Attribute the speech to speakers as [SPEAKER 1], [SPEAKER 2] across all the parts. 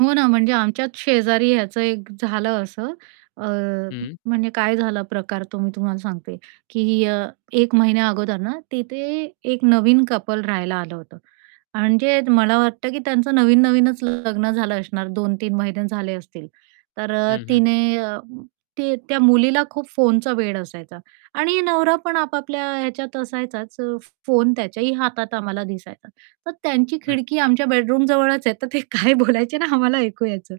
[SPEAKER 1] हो ना, म्हणजे आमच्यात शेजारी ह्याचं एक झालं असं अ,
[SPEAKER 2] हं.
[SPEAKER 1] म्हणजे काय झाला प्रकार तो मी तुम्हाला सांगते, की अ, 1 महिन्या अगोदर ना तिथे एक नवीन कपल राहायला आलं होतं आणि मला वाटतं, की त्यांचं नवीन-नवीनच लग्न झालं असणार. 2-3 महिने झाले असतील. तर अ,
[SPEAKER 2] हं, हं.
[SPEAKER 1] तिने अ, ते त्या मुलीला खूप फोनचं वेड असायचा आणि नवरा पण आपापल्या ह्याच्यात असायचाच अ, फोन त्याचाही हातात आम्हाला दिसायचा, तर त्यांची खिडकी
[SPEAKER 2] अच्छा.
[SPEAKER 1] आमच्या बेडरूमजवळच आहे तर ते काय बोलायचे ना आम्हाला ऐकू यायचं.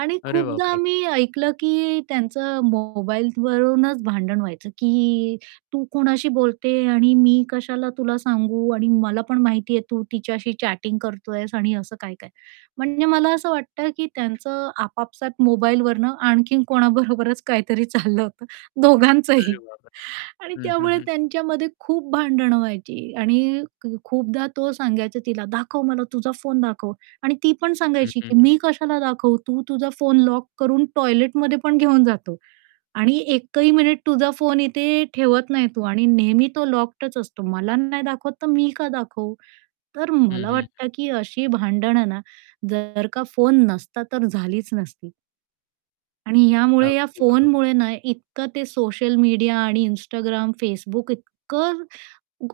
[SPEAKER 1] आणि
[SPEAKER 2] अरे
[SPEAKER 1] खूपदा
[SPEAKER 2] बापरे!
[SPEAKER 1] आम्ही ऐकलं, की त्यांचं मोबाईल वरूनच भांडण व्हायचं, की तू कोणाशी बोलते आणि मी कशाला तुला सांगू आणि मला पण माहितीये, की तू तिच्याशी चॅटिंग करतोयस आणि असं काय-काय म्हणजे मला असं वाटतं, की त्यांचं आपापसात मोबाईलवरनं आणखीन कोणाबरोबरच काहीतरी चाललं होतं.
[SPEAKER 2] अरे
[SPEAKER 1] दोघांचंही.
[SPEAKER 2] बापरे!
[SPEAKER 1] आणि
[SPEAKER 2] हं, हं,
[SPEAKER 1] त्यामुळे
[SPEAKER 2] हं.
[SPEAKER 1] त्यांच्यामध्ये खूप भांडणं व्हायची आणि खूपदा तो सांगायचा तिला, "दाखव मला तुझा फोन दाखव." आणि ती पण
[SPEAKER 2] हं,
[SPEAKER 1] सांगायची,
[SPEAKER 2] हं,
[SPEAKER 1] की
[SPEAKER 2] हं.
[SPEAKER 1] "मी कशाला दाखवू? तू तुझा फोन लॉक करून टॉयलेटमध्ये पण घेऊन जातो आणि एकही मिनिट तुझा फोन इथे ठेवत नाही तू आणि नेहमी तो लॉक्डच असतो. मला नाही दाखवत तर मी का दाखवू?" तर
[SPEAKER 2] हं,
[SPEAKER 1] मला
[SPEAKER 2] हं, हं.
[SPEAKER 1] वाटतं, की अशी भांडणं ना जर का फोन नसता तर झालीच नसती. आणि यामुळे या
[SPEAKER 2] अगदी बरोबर.
[SPEAKER 1] फोनमुळे ना इतकं ते सोशल मीडिया आणि Instagram, Facebook इतकं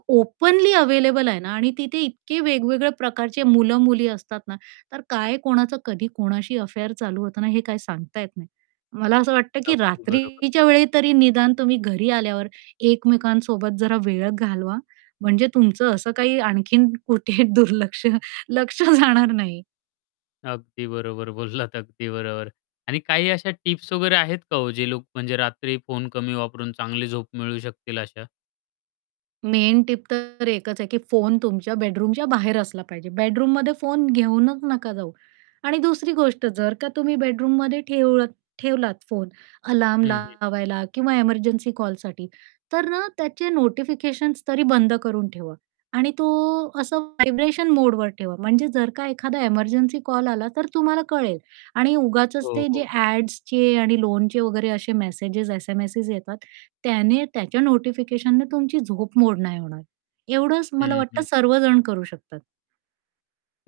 [SPEAKER 1] ओपनली अवेलेबल आहे ना आणि तिथे इतके वेगवेगळ्या प्रकारचे मुलं-मुली असतात ना, तर काय कोणाचं कधी कोणाशी अफेअर चालू होतं ना, हे काय सांगता येत नाही. मला असं वाटतं, की
[SPEAKER 2] अगदी बरोबर.
[SPEAKER 1] रात्रीच्या वेळी तरी निदान तुम्ही घरी आल्यावर एकमेकांसोबत जरा वेळ घालवा म्हणजे तुमचं असं काही आणखीन कुठे दुर्लक्ष लक्ष जाणार नाही.
[SPEAKER 2] अगदी बरोबर बोललात, अगदी बरोबर. आणि काही अशा टिप्स वगैरे आहेत का हो, जे लोक म्हणजे रात्री फोन कमी वापरून चांगली झोप मिळवू शकतील अशा?
[SPEAKER 1] मेन टिप तर एकच आहे, की फोन तुमच्या बेडरूमच्या बाहेर असला पाहिजे. बेडरूममध्ये फोन घेऊनच नका जाऊ. आणि दुसरी गोष्ट, जर का तुम्ही बेडरूममध्ये ठेव ठेवलात फोन अलार्म
[SPEAKER 2] हं, हं.
[SPEAKER 1] लावायला किंवा एमर्जन्सी कॉलसाठी, तर ना त्याचे नोटिफिकेशन्स तरी बंद करून ठेवा आणि तो असं व्हायब्रेशन मोडवर ठेवा म्हणजे जर का एखादा एमर्जन्सी कॉल आला तर तुम्हाला कळेल आणि उगाचच
[SPEAKER 2] हो,
[SPEAKER 1] ते जे
[SPEAKER 2] हो.
[SPEAKER 1] ॲड्सचे आणि लोनचे वगैरे असे मेसेज एस-एम-एसेस येतात, त्याने त्याच्या नोटिफिकेशनने तुमची झोप मोड नाही होणार. एवढंच मला
[SPEAKER 2] हं,
[SPEAKER 1] वाटतं
[SPEAKER 2] हं.
[SPEAKER 1] सर्वजण करू शकतात.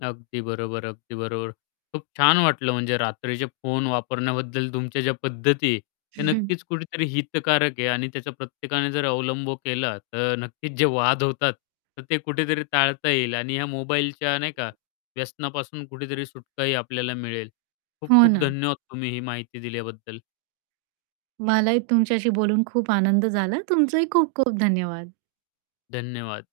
[SPEAKER 2] अगदी बरोबर, अगदी बरोबर. खूप छान वाटलं म्हणजे रात्रीचे फोन वापरण्याबद्दल तुमच्या ज्या पद्धती आहे त्या नक्कीच कुठेतरी हितकारक आहे आणि त्याच्या प्रत्येकाने जर अवलंब केला तर नक्कीच जे वाद होतात तर ते कुठेतरी टाळता येईल आणि या मोबाईलच्या नाही का व्यसनापासून कुठेतरी सुटका ही आपल्याला मिळेल. खूप
[SPEAKER 1] हो
[SPEAKER 2] खूप
[SPEAKER 1] ना.
[SPEAKER 2] धन्यवाद तुम्ही ही माहिती दिल्याबद्दल.
[SPEAKER 1] मलाही तुमच्याशी बोलून खूप आनंद झाला. तुमचाही खूप खूप धन्यवाद.
[SPEAKER 2] धन्यवाद.